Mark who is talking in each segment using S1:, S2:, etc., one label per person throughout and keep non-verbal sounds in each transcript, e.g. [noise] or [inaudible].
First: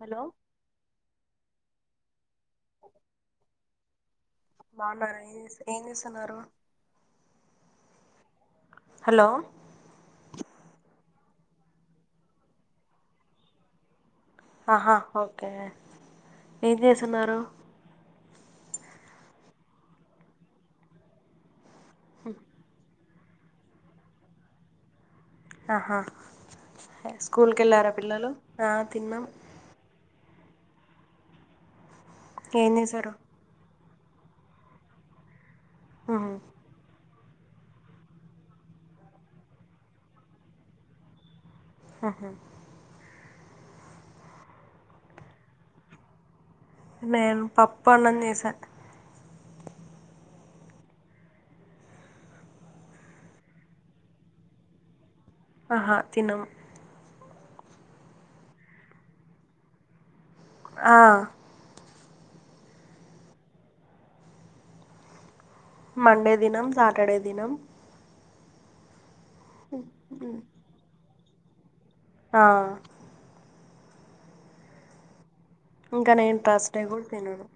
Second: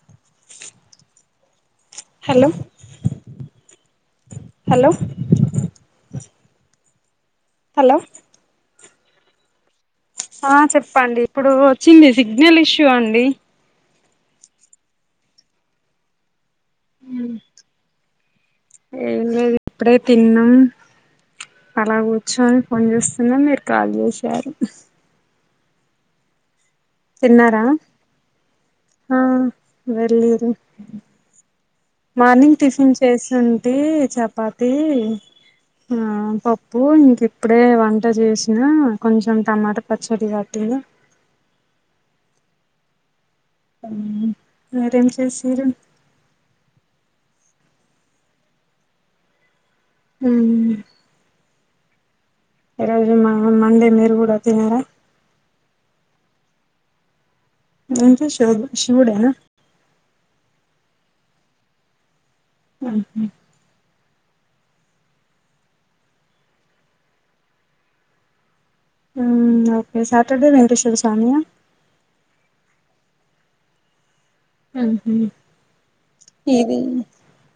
S1: Hello
S2: hello hello
S1: బావున్నారా ఏం చేస్తున్నారు
S2: హలో
S1: హలో
S2: ఆ చెప్పండి ఇప్పుడు వచ్చింది సిగ్నల్ ఇష్యూ అండి
S1: ఆహా ఓకే ఏం చేస్తున్నారు
S2: ఏం లేదు ఇప్పుడే తిన్నాం అలా కూర్చొని ఫోన్ చూస్తున్నా మీరు కాల్ చేశారు
S1: ఆహా స్కూల్క్
S2: తిన్నారా
S1: కెళ్ళారా పిల్లలు ఆ తిన్నాము
S2: వెల్లిర్రు మార్నింగ్
S1: ఏం
S2: టిఫిన్
S1: చేశారు
S2: చేసింటే చపాతి
S1: ఆ
S2: పప్పు ఇంక ఇప్పుడే వంట చేసిన కొంచెం టమాటా పచ్చడి కట్టినా
S1: ఆహా
S2: ఉం మీరేం చేసిరు
S1: నేను పప్పు అన్నం చేసా
S2: ఉమ్ ఈ రోజు మా మండే మీరు కూడా తినారా
S1: ఆహా తినం
S2: ఏంటి షి శివుడ
S1: ఆ
S2: హు హామ్
S1: మండే తినం సాటర్డే తినం
S2: ఉం ఓకే సాటర్డే వెంకటేశ్వర స్వామియా
S1: ఆ
S2: హు హామ్
S1: ఇంకా నేను త్ర్సడే కూడా తినను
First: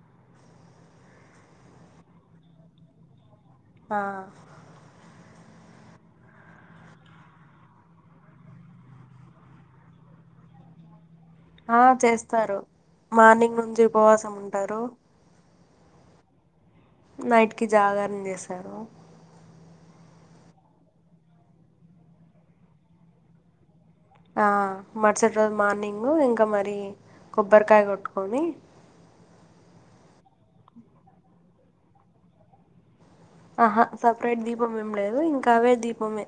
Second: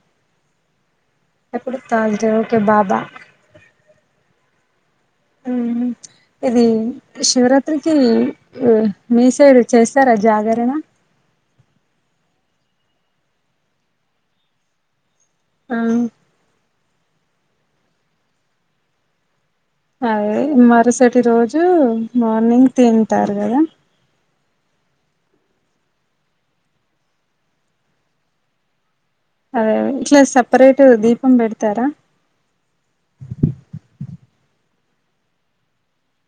S2: ఎప్పుడు త్ర్సడై ఓకే బాబా
S1: ఆ
S2: మ్మ్ ఇది శివరాత్రికి మీ సైడ్ చేస్తారా జాగరణ
S1: ఆ చేస్తారు మార్నింగ్ నుంచి ఉపవాసం ఉంటారు
S2: ఆ
S1: నైట్ కి జాగారణ చేసారు
S2: అదే మరుసటి రోజు మార్నింగ్ తింటారు కదా
S1: ఆ మరుసటి రోజు మార్నింగు ఇంకా మరి కొబ్బరికాయ కొట్టుకొని
S2: అదే ఇట్లా సపరేట్ దీపం పెడతారా
S1: ఆహా సపరేట్ దీపం ఏం లేదు ఇంకా అవే దీపమే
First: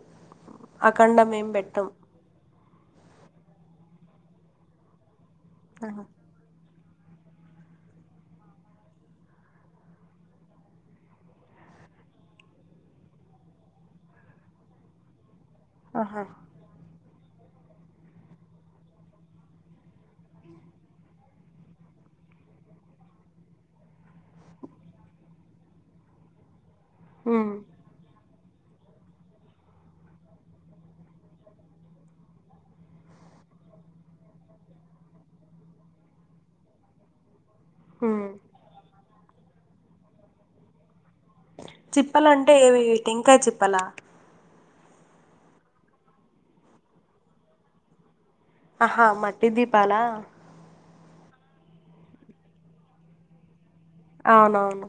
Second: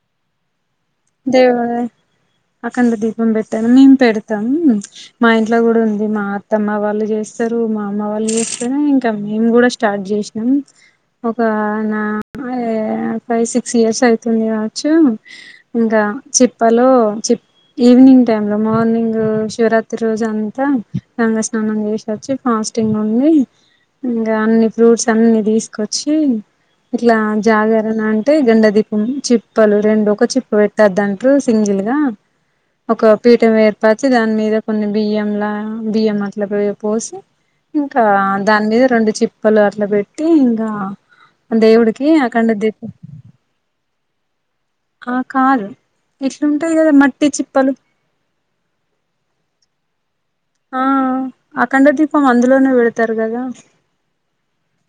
S1: అఖండం ఏం
S2: దేవుడే
S1: పెట్టం.
S2: అఖంద దీపం పెట్టాను మేం పెడతాం మా ఇంట్లో కూడా
S1: ఆహా!
S2: ఉంది మా త్తమ్మ వాళ్ళు చేస్తారు మా అమ్మ వాళ్ళు చేస్తేనే ఇంకా మేము కూడా స్టార్ట్ చేసినాం ఒక నా ఫైవ్ సిక్స్ ఇయర్స్ అయితుంది కావచ్చు ఇంగా
S1: ఆహా!
S2: చిప్పలో చి ఈవినింగ్ టైమ్ లో మార్నింగ్ శివరాత్రి రోజు అంతా గంగ స్నానం చేసి వచ్చి ఫాస్టింగ్ ఉండి ఇంగ అన్ని ఫ్రూట్స్ అన్ని తీసుకొచ్చి ఇట్లా
S1: హ్మ్.
S2: జాగరణ అంటే గండ దీపం చిప్పలు రెండు ఒక చిప్ పెడతారు దాంట్లో సింగిల్ గా ఒక పీఠం ఏర్పచి దాని మీద కొన్ని బియ్యంలా బియ్యం అట్ల పో పోస్ ఇంకా
S1: హ్మ్.
S2: దాని మీద రెండు చిప్పలు అట్లా పెట్టి ఇంకా దేవుడికి
S1: చిప్పలంటే
S2: అఖండ ది
S1: ఏవి టెంకాయ చిప్పలా
S2: ఆ కాదు ఎట్లుంటాయి కదా మట్టి చిప్పలు
S1: ఆహా మట్టి దీపలా
S2: ఆ అఖండ దీపం అందులోనే వెడతారు కదా
S1: అవునవును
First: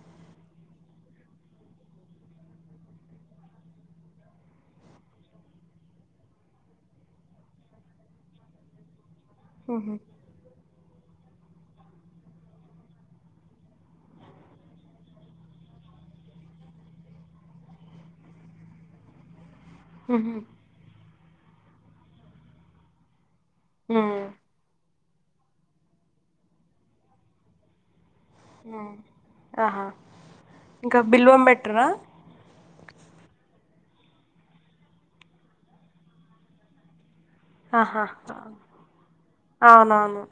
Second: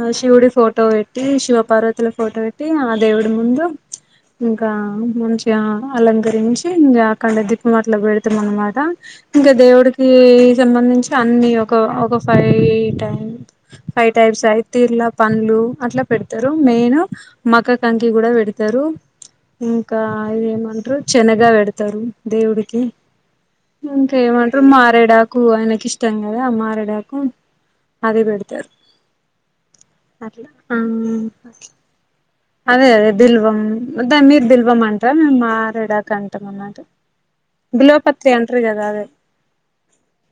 S2: ఆ శివుడి ఫోటో పెట్టి శివ పార్వతిల ఫోటో పెట్టి ఆ దేవుడి ముందు ఇంకా మంచిగా అలంకరించి అఖండ దీపం అట్ల పెడతాం అనమాట ఇంకా
S1: హుహు.
S2: దేవుడికి సంబంధించి అన్ని ఒక ఒక ఫైవ్ టైమ్ ఫైవ్ టైప్స్ అయి తీర్ల పండ్లు అట్ల పెడతారు మెయిన్ మక కంకి కూడా పెడతారు ఇంకా
S1: హుహు.
S2: ఇదేంమంటరు శనగ పెడతారు దేవుడికి
S1: హ్మ్.
S2: ఏమంటరు మారేడాకు ఆయనకి ఇష్టం కదా ఆ మారేడాకు అది పెడుత్
S1: హ్మ్. ఆహా!
S2: ఆ
S1: ఇంకా బిల్వం పెట్టరా?
S2: అదే అదే బిల్వం దాని మీద బిల్వం అంటాం మేము మారేడాక అంటాం అన్నమాట
S1: ఆహా!
S2: దిల్వపత్రి అంటారు కదా అదే
S1: అవునవును.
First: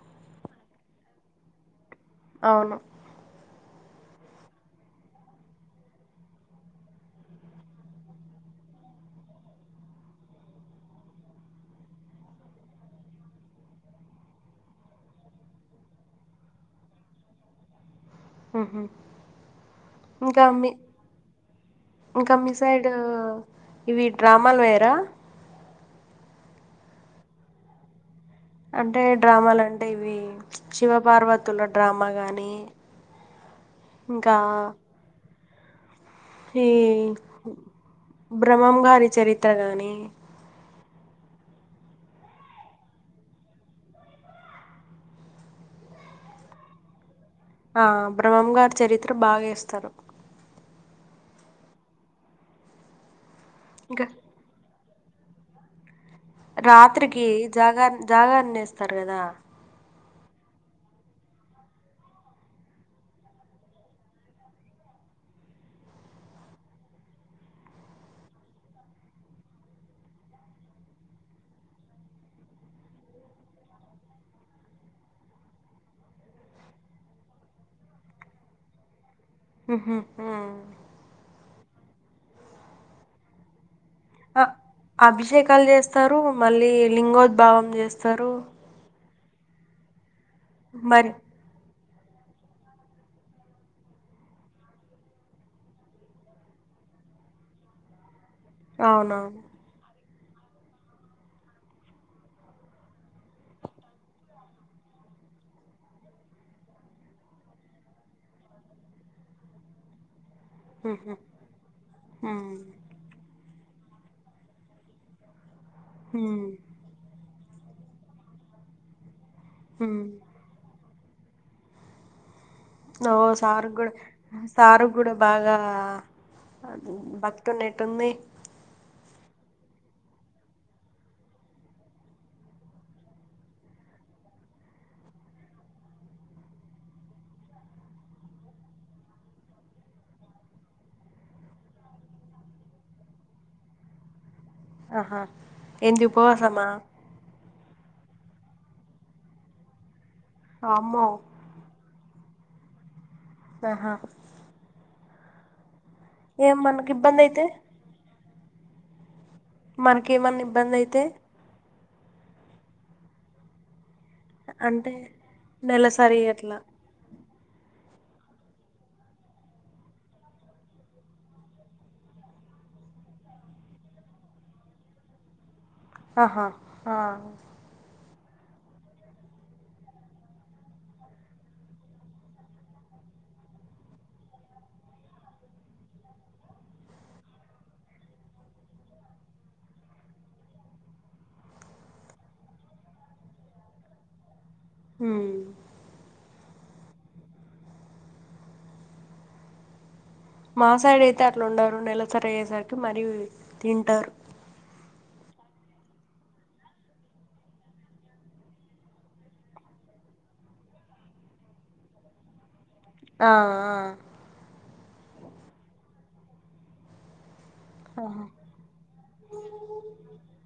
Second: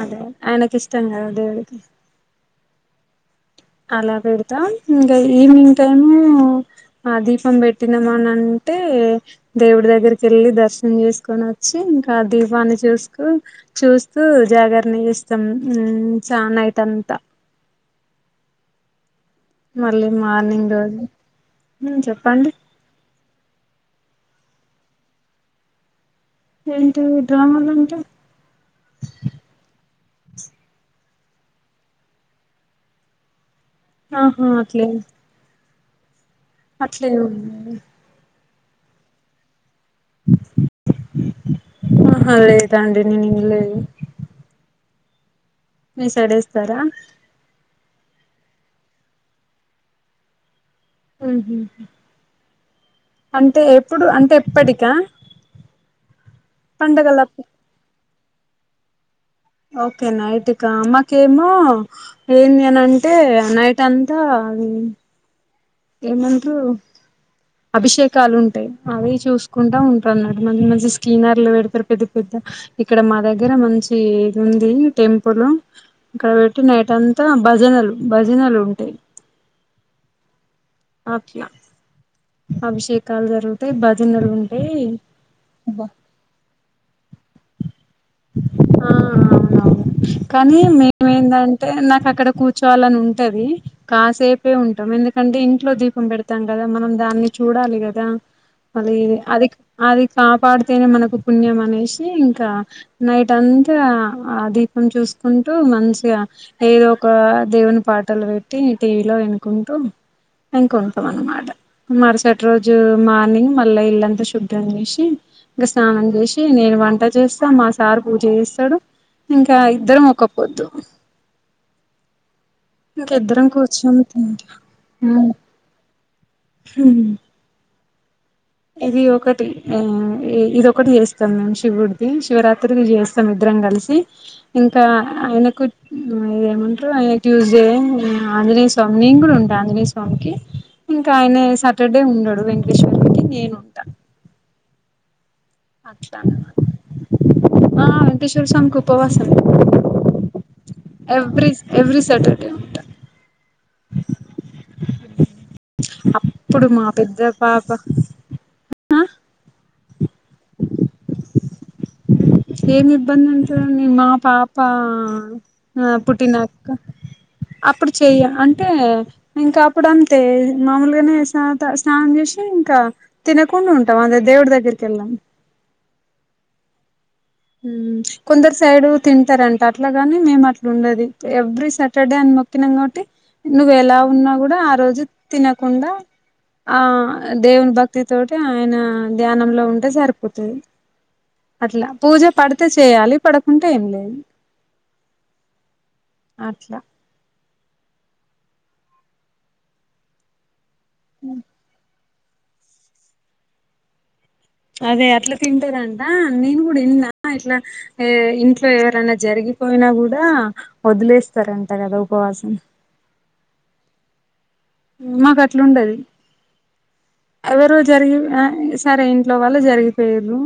S2: అదే ఆయనకి ఇష్టం కదా దేవుడికి
S1: అవును
S2: అలా పెడతాం ఇంకా ఈవినింగ్ టైమ్ ఉమ్ ఆ దీపం పెట్టిమ నంటే దేవుడి దగ్గరికి వెళ్ళి దర్శనం చేసుకొని వచ్చి ఇంకా దీపాన్ని చూసుకో చూస్తూ జాగరణ చేస్తాం ఉమ్ చ నైట్ అంతా
S1: మ్ హు హూ
S2: మళ్ళీ
S1: ఇంకా మీ
S2: మార్నింగ్ రోజు
S1: ఇంకా
S2: చెప్పండి
S1: మీ సైడ్ ఇవి డ్రామాలు వేయరా?
S2: ఏంటి డ్రామాలంటే?
S1: అంటే డ్రామలు అంటే ఇవి శివ పార్వతుల డ్రామా కానీ ఉమ్
S2: ఆహా అట్లేం
S1: ఈ
S2: అట్లేం
S1: బ్రహ్మంగారి చరిత్ర గాని
S2: ఆహా లేదండి నేను వినలేదు మీ సైడ్ వేస్తారా?
S1: ఆ బ్రహ్మంగారి చరిత్ర బాగా వేస్తారు.
S2: మ్ హూ అంటే ఎప్పుడు
S1: ఇంకా
S2: అంటే ఎప్పటికా
S1: రాత్రికి
S2: పండగలప్పుడు
S1: జాగా జాగారం చేస్తారు కదా
S2: ఓక నైట్కా ఆమెకేమో ఏంది అనంటే నైట్ అంతా అది ఏమంటారు అభిషేకాలు ఉంటాయి. అవి చూసుకుంటా ఉంటాయి అన్నట్టు మంచి మంచి స్కీనర్లు పెడతారు పెద్ద పెద్ద ఇక్కడ మా దగ్గర మంచి ఇది ఉంది టెంపుల్ ఇక్కడ పెట్టి నైట్ అంతా భజనలు భజనలు ఉంటాయి.
S1: ఉహూ హుమ్
S2: అట్లా అభిషేకాలు జరుగుతాయి. భజనలు
S1: ఆ,
S2: ఉంటాయి.
S1: అభిషేకాలు చేస్తారు మళ్ళీ లింగోద్భావం చేస్తారు.
S2: ఆ అవునవును కానీ మేము
S1: మరి
S2: ఏంటంటే? అంటే నాకు అక్కడ కూర్చోవాలని ఉంటాది. కాసేపే ఉంటాం ఎందుకంటే ఇంట్లో దీపం పెడు తాం కదా మనం దాన్ని చూడాలి కదా? అది
S1: అవునవును
S2: అది అది కాపాడితేనే మనకు పుణ్యం అనేసి ఇంకా నైట్ అంతా ఆ దీపం చూసుకుంటూ మంచిగా ఏదో ఒక దేవుని పాటలు పెట్టి టీవీలో వినుకుంటూ ఇంక ఉంటాం
S1: ఉహు,
S2: అన్నమాట. మరుసటి
S1: ఉమ్,
S2: రోజు మార్నింగ్ మళ్ళా ఇల్లంతా శుభ్రం చేసి ఇంకా స్నానం
S1: ఉమ్,
S2: చేసి నేను వంట చేస్తా మా సార్ పూజ చేస్తాడు ఇంకా ఇద్దరం
S1: ఉమ్.
S2: ఒక్కపొద్దు. ఇంక
S1: ఓ
S2: ఇద్దరం
S1: సార్ గూడ
S2: కూర్చొని తింటా
S1: సార్ గూడ బాగా భక్తి దీంట్లో నెట్ ఉంది.
S2: ఇది ఒకటి ఇది ఒకటి చేస్తాం మేము శివుడిది. శివరాత్రికి చేస్తాం. ఇద్దరం కలిసి ఇంకా ఆయనకు ఏమంటారు ఆయన ట్యూస్డే ఆంజనేయ స్వామి నేను కూడా ఉంటా ఆంజనేయ స్వామికి, ఇంకా ఆయన సాటర్డే ఉండడు వెంకటేశ్వర నేనుంటా
S1: ఆహా ఏంది
S2: అట్లనా
S1: ఉపవాసమా
S2: ఆ వెంకటేశ్వర స్వామికి ఉపవాసం.
S1: అమ్మో
S2: ఎవరీ ఎవరీ సాటర్డే ఉంటా.
S1: ఆహా ఏం
S2: అప్పుడు మా
S1: మనకి
S2: పెద్ద
S1: ఇబ్బంది అయితే
S2: పాప ఆ
S1: మనకి ఏమన్నా ఇబ్బంది అయితే
S2: [unintelligible] ఏమి ఇబ్బంది ఉంటదండి మా పాప
S1: అంటే నెలసరి అట్లా
S2: పుట్టినాక అప్పుడు చెయ్య అంటే ఇంకా అప్పుడు అంతే మాముూలుగానే స్నానం చేసి ఇంకా తినకుండా ఉంటామ్ దేవుడి దగ్గరికి వెళ్ళాము
S1: ఆహా ఆ
S2: కొందరు సైడు తింటారంట అట్లాగాని మేము అట్లు ఉండదు ఎవ్రీ సాటర్డే అని మొ తినం కాబట్టి నువ్వు ఎలా ఉన్నా కూడా ఆ రోజు తినకుండా ఆ దేవుని భక్తితోటి ఆయన ధ్యానంలో ఉంటే సరిపోతుంది అట్లా పూజపడితే చేయాలి పడకుంటే ఏం లేదు
S1: ఉ
S2: అట్లా
S1: మా సైడ్ అయితే అట్లా ఉండరు నెలసరి అయ్యేసరికి మరీ తింటారు
S2: అదే అట్లా తింటారంట నేను కూడా విన్న ఇట్లా ఏ ఇంట్లో ఎవరైనా జరిగిపోయినా కూడా వదిలేస్తారంట కదా ఉపవాసం
S1: ఆ ఆ
S2: మాకు అట్లా ఉండది అదే రోజు
S1: ఆహా
S2: జరిగిన సరే ఇంట్లోవాళ్లు జరిగిపోయిరు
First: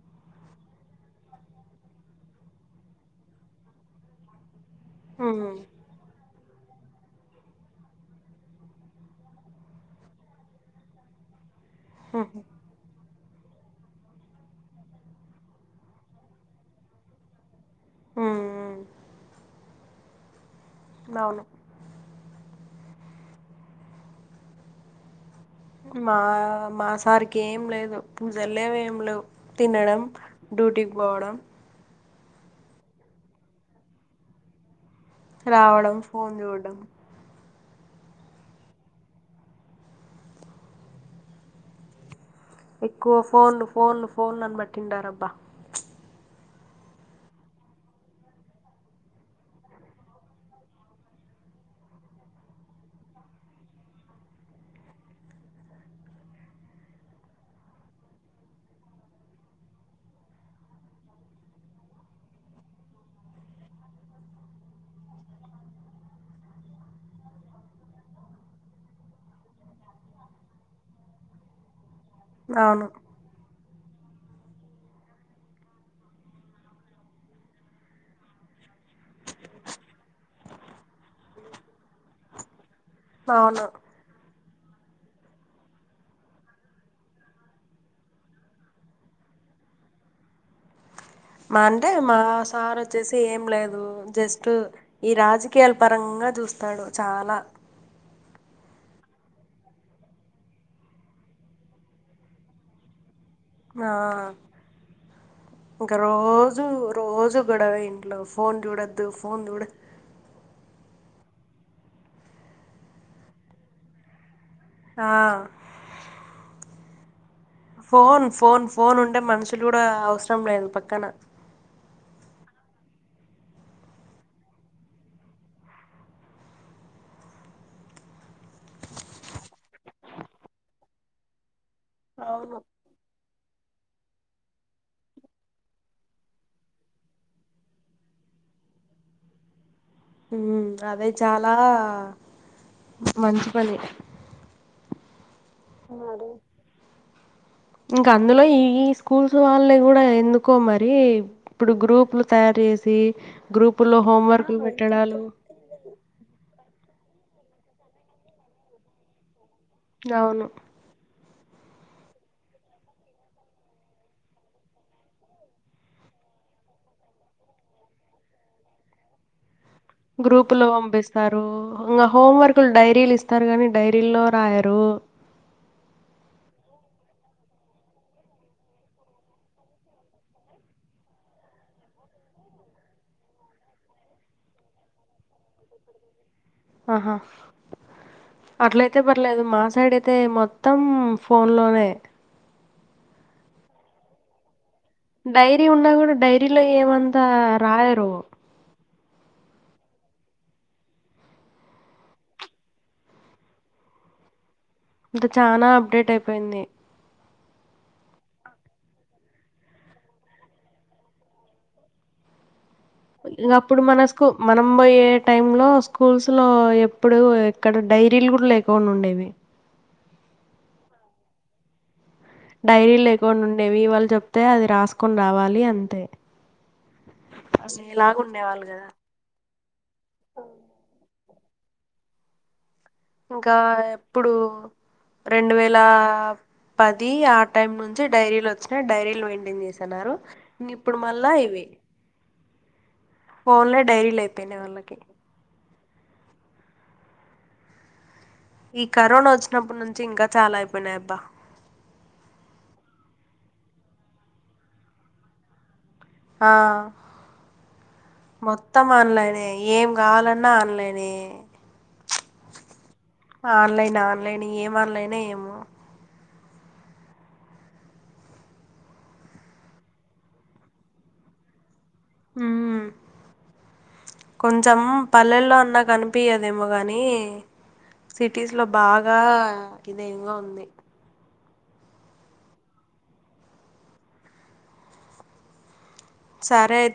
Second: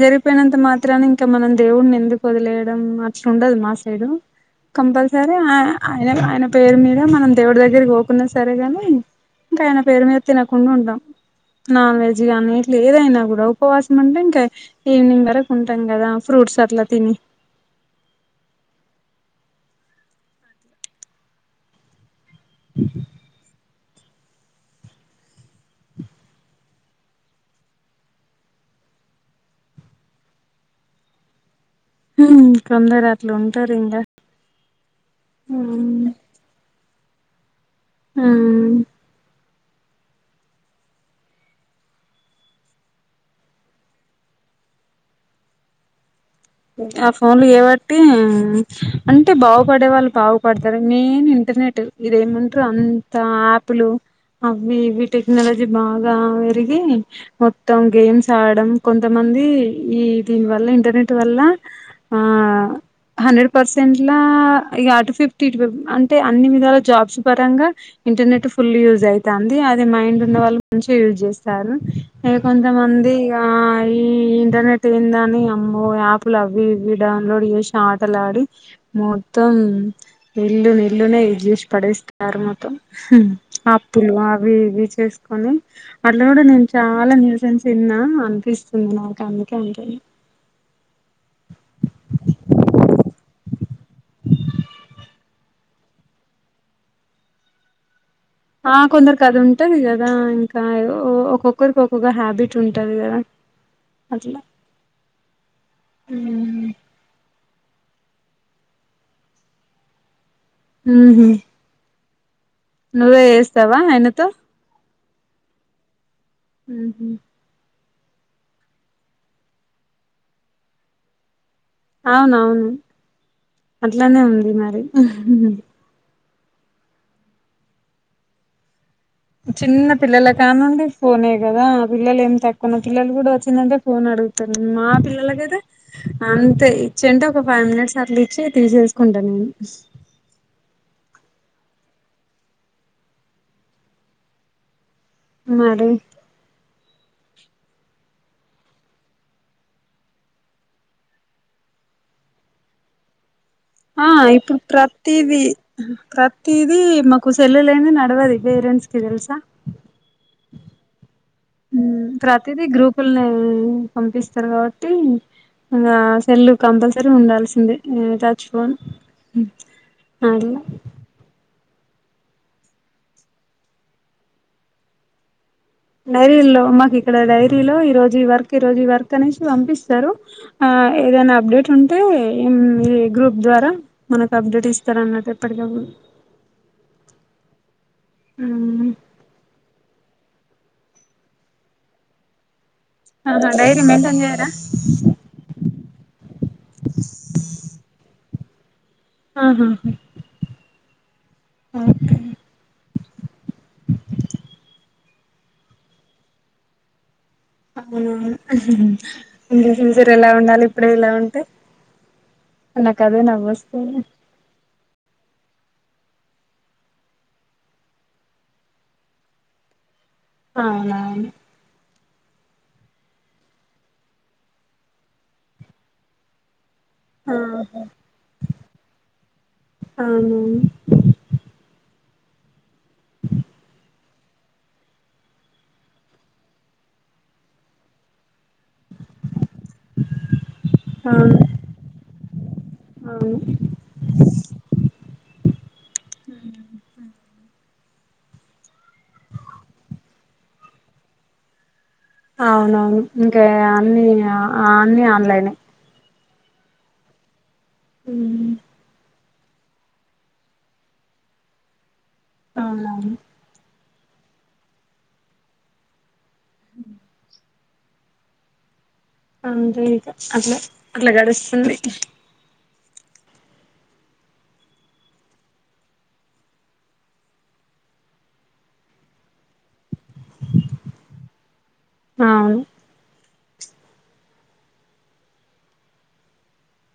S2: జరిగిపోయినంత మాత్రన ఇంకా మనం దేవుడిని ఎందుకు వదిలేయడం అట్లు ఉండదు మా సైడ్
S1: [unintelligible]
S2: కంపల్సరీ
S1: ఉమ్
S2: ఆ
S1: ఉహు
S2: ఆయన ఆయన పేరు మీద మనం దేవుడి దగ్గర పోకున్న సరే సరేగాని ఇంకా ఆయన పేరు మీద తినకుండా ఉంటాం నాన్ వెజ్ గాని ఏదైనా కూడా ఉపవాసం అంటే ఇంకా ఈవినింగ్ వరకు ఉంటాం కదా ఫ్రూట్స్ అట్లా తిని
S1: ఉమ్ అవును
S2: ఇ [unintelligible]
S1: మా మా సారికి ఏంలేదు పూజలేవ ఏంలేవ్ తినడం డ్యూటీకి పోవడం
S2: కొందరు అట్లు ఉంటారు ఇంకా
S1: రావడం
S2: ఉమ్
S1: ఫోన్ చూడడం
S2: ఉ
S1: ఎక్కువ ఫోన్లు ఫోన్లు ఫోన్ అనట్టుంటారు అబ్బా
S2: ఆ ఫోన్లు చేయబట్టి అంటే బాగుపడే వాళ్ళు బాగుపడతారు మెయిన్ ఇంటర్నెట్ ఇదేమంటారు అంత ఆ యాపులు అవి ఇవి టెక్నాలజీ బాగా పెరిగి మొత్తం గేమ్స్ ఆడడం కొంతమంది ఈ దీని వల్ల ఇంటర్నెట్ వల్ల ఆ హండ్రెడ్ పర్సెంట్లా ఇగ ఫీఫ్టీ అటు ఫిఫ్టీ అంటే అన్ని విధాల జాబ్స్ పరంగా ఇంటర్నెట్ ఫుల్ యూజ్ అయితాంది అది మైండ్ ఉన్న వాళ్ళు మంచిగా యూజ్ చేస్తారు ఏ
S1: అవును
S2: కొంతమంది ఆ ఈ ఇంటర్నెట్ ఏందని అమ్మ ఓ యాప్లు అవి ఇవి డౌన్లోడ్ చేసి ఆ ఆటలాడి మొత్తం ఇల్లు ఇల్లునే జూసి పడేస్తున్నారు మొత్తం ఉమ్
S1: అవును
S2: అప్పులు అవి ఇవి చేసుకొని అట్ల కూడా నేను చాలా న్యూసెన్స్ విన్న అనిపిస్తుంది నాకు అందుకే అంటే
S1: మంటే మా సార్ ఒచ్చేసి ఏం లేదూ జస్ట్ ఈ రాజకీయాల పరాం గా జూస్తాడు చాలా
S2: ఆ కొందరుకి అది ఉంటది గదా ఇంకా ఒ ఒక్కొక్కరికి ఒక్కొక్క హ్యాబిట్ ఉంటంది గదా
S1: ఆ ఇంక రో జు రోజు గొడవే ఇంట్లో ఫోన్ జూడొద్దు ఫోన్ జూడ
S2: ఉహూ నువ్వే ఎస్తావా ఆయినతో
S1: ఆ
S2: ఉహు
S1: ఫోన్ ఫోన్ ఫోన్ ఉంటే మన్షులుడా అవ్స్రం లేదు పక్కన
S2: అవునవును అట్లానే ఉంది మరి చిన్న పిల్లల కానుండి ఫోనే గదా ఆ పిల్లలు ఏం
S1: అవును
S2: తక్కున పిల్లలు గూడా ఒచ్చిందంటే ఫోన్ అడుగుతారు మా పిల్లలకైతే అంతే ఇచ్చుంటే ఒక ఫైవ్ మినిట్స్ అట్లా ఇచ్చి తీసేస్కుంటా నేను
S1: ఉమ్ అదే చాలా మంచి పని
S2: మరి
S1: ఇంకా అందులో ఈ ఈ స్కూల్స్ వల్లే గూడా ఎందుకో మరి ఇప్పుడు గ్రూపులు తయారు ఎసి గ్రూపుల్లో హోంవర్క్లు పెట్టడాలు
S2: ప్రత్తీది మాకు సెల్లు లేన్ది నడ్వది పేరెంట్స్ కి తెల్సా
S1: అవును
S2: ఉమ్ ప్రతిదీ గ్రూపుల్నే పంపిస్తారు కావట్టి ఇగా సెల్లు కంపల్సరీ ఉండాల్సిందే ఉ టచ్ ఫోన్
S1: గ్రూపు
S2: అట్లా
S1: లో వంపిస్తారూ ఇంగా హోమ్ వర్క్లు డైరీలు ఇస్తారు గాని డైరీ ల్లో రాయారు
S2: డైరీల్లో మాకు ఇక్కడ డైరీలో ఈ రోజు ఈ వర్క్ ఈ రోజు ఈ వర్క్ అనేసి వంపిస్తారు ఆ ఏదైనా అప్డేట్ ఉంటే ఇమ్ ఈ గ్రూప్ ద్వారా మనకు అప్డేట్ ఇస్తారన్నట్టు ఎప్పటికప్పుడు
S1: ఆహా అట్లాయితే ట్లేదు మా సైడ్ అయితే మొత్తాం ఫోన్ లోనే
S2: ఆహా డైరీ మెంటేన్ జేయ్ రా
S1: డైరీ ఉన్నా గూడా డైరీలో ఏమంతా రాయరు
S2: ఆహా ఆకే
S1: ఇంకా చానా అప్డేట్ అయిపోయింది
S2: ఇంకా ఫ్యూచర్ ఎలా ఉండాలి ఇప్పుడే ఇలా ఉంటే నాకు అదే నవ్వు
S1: ఇగా అప్పుడు మన
S2: వస్తుంది
S1: కు మనం బోయే టై లో స్కూల్స్ లో ఎప్పుడు ఎక్కడ డైరీలు కూడా లేకుకుండా ఉండేవి
S2: అవునవును
S1: డైరీ లేకుండా ఉండేవి వాళ్లు చెప్తే అది రాస్కొని రావాలి అంతే అసేలాగ ఉండేవాళ్ళు గదా
S2: అవునవును
S1: ఇంకా ఎప్పుడూ రెండు వేలా పది ఆ టైం నుంచి డైరీలోచ్చినై డైరీలు మెయింటైన్ చే తన్నారు నీప్పుడు మళ్ళా
S2: అవును
S1: ఇవి
S2: అవును
S1: ఫోన్లే డైరీలైపోయినై వాళ్లకి ఈ కరోనా ఒచ్చినప్పటి నుంచి ఇంకా చాలా అయిపోయినై అబ్బా
S2: అవునవును ఇంకా ఎ అన్ని ఆన్ని ఆన్లైన్
S1: ఆ మొ మొత్తం ఆన్లైనే ఏం కావాలన్నా ఆన్లైనే
S2: అవునవును
S1: ఆన్లైన్ ఆన్లైన్ ఏం ఆన్లైనే ఏమో
S2: అంతే ఇక అట్ల అట్లా గడుస్తుంది
S1: ఉమ్ కొంచెం పల్లెల్లో అన్నా కనిపియదేమో గాని సిటీస్లో బాగా ఇదేంగా ఉంది
S2: ఆ అవును
S1: సరే అయితే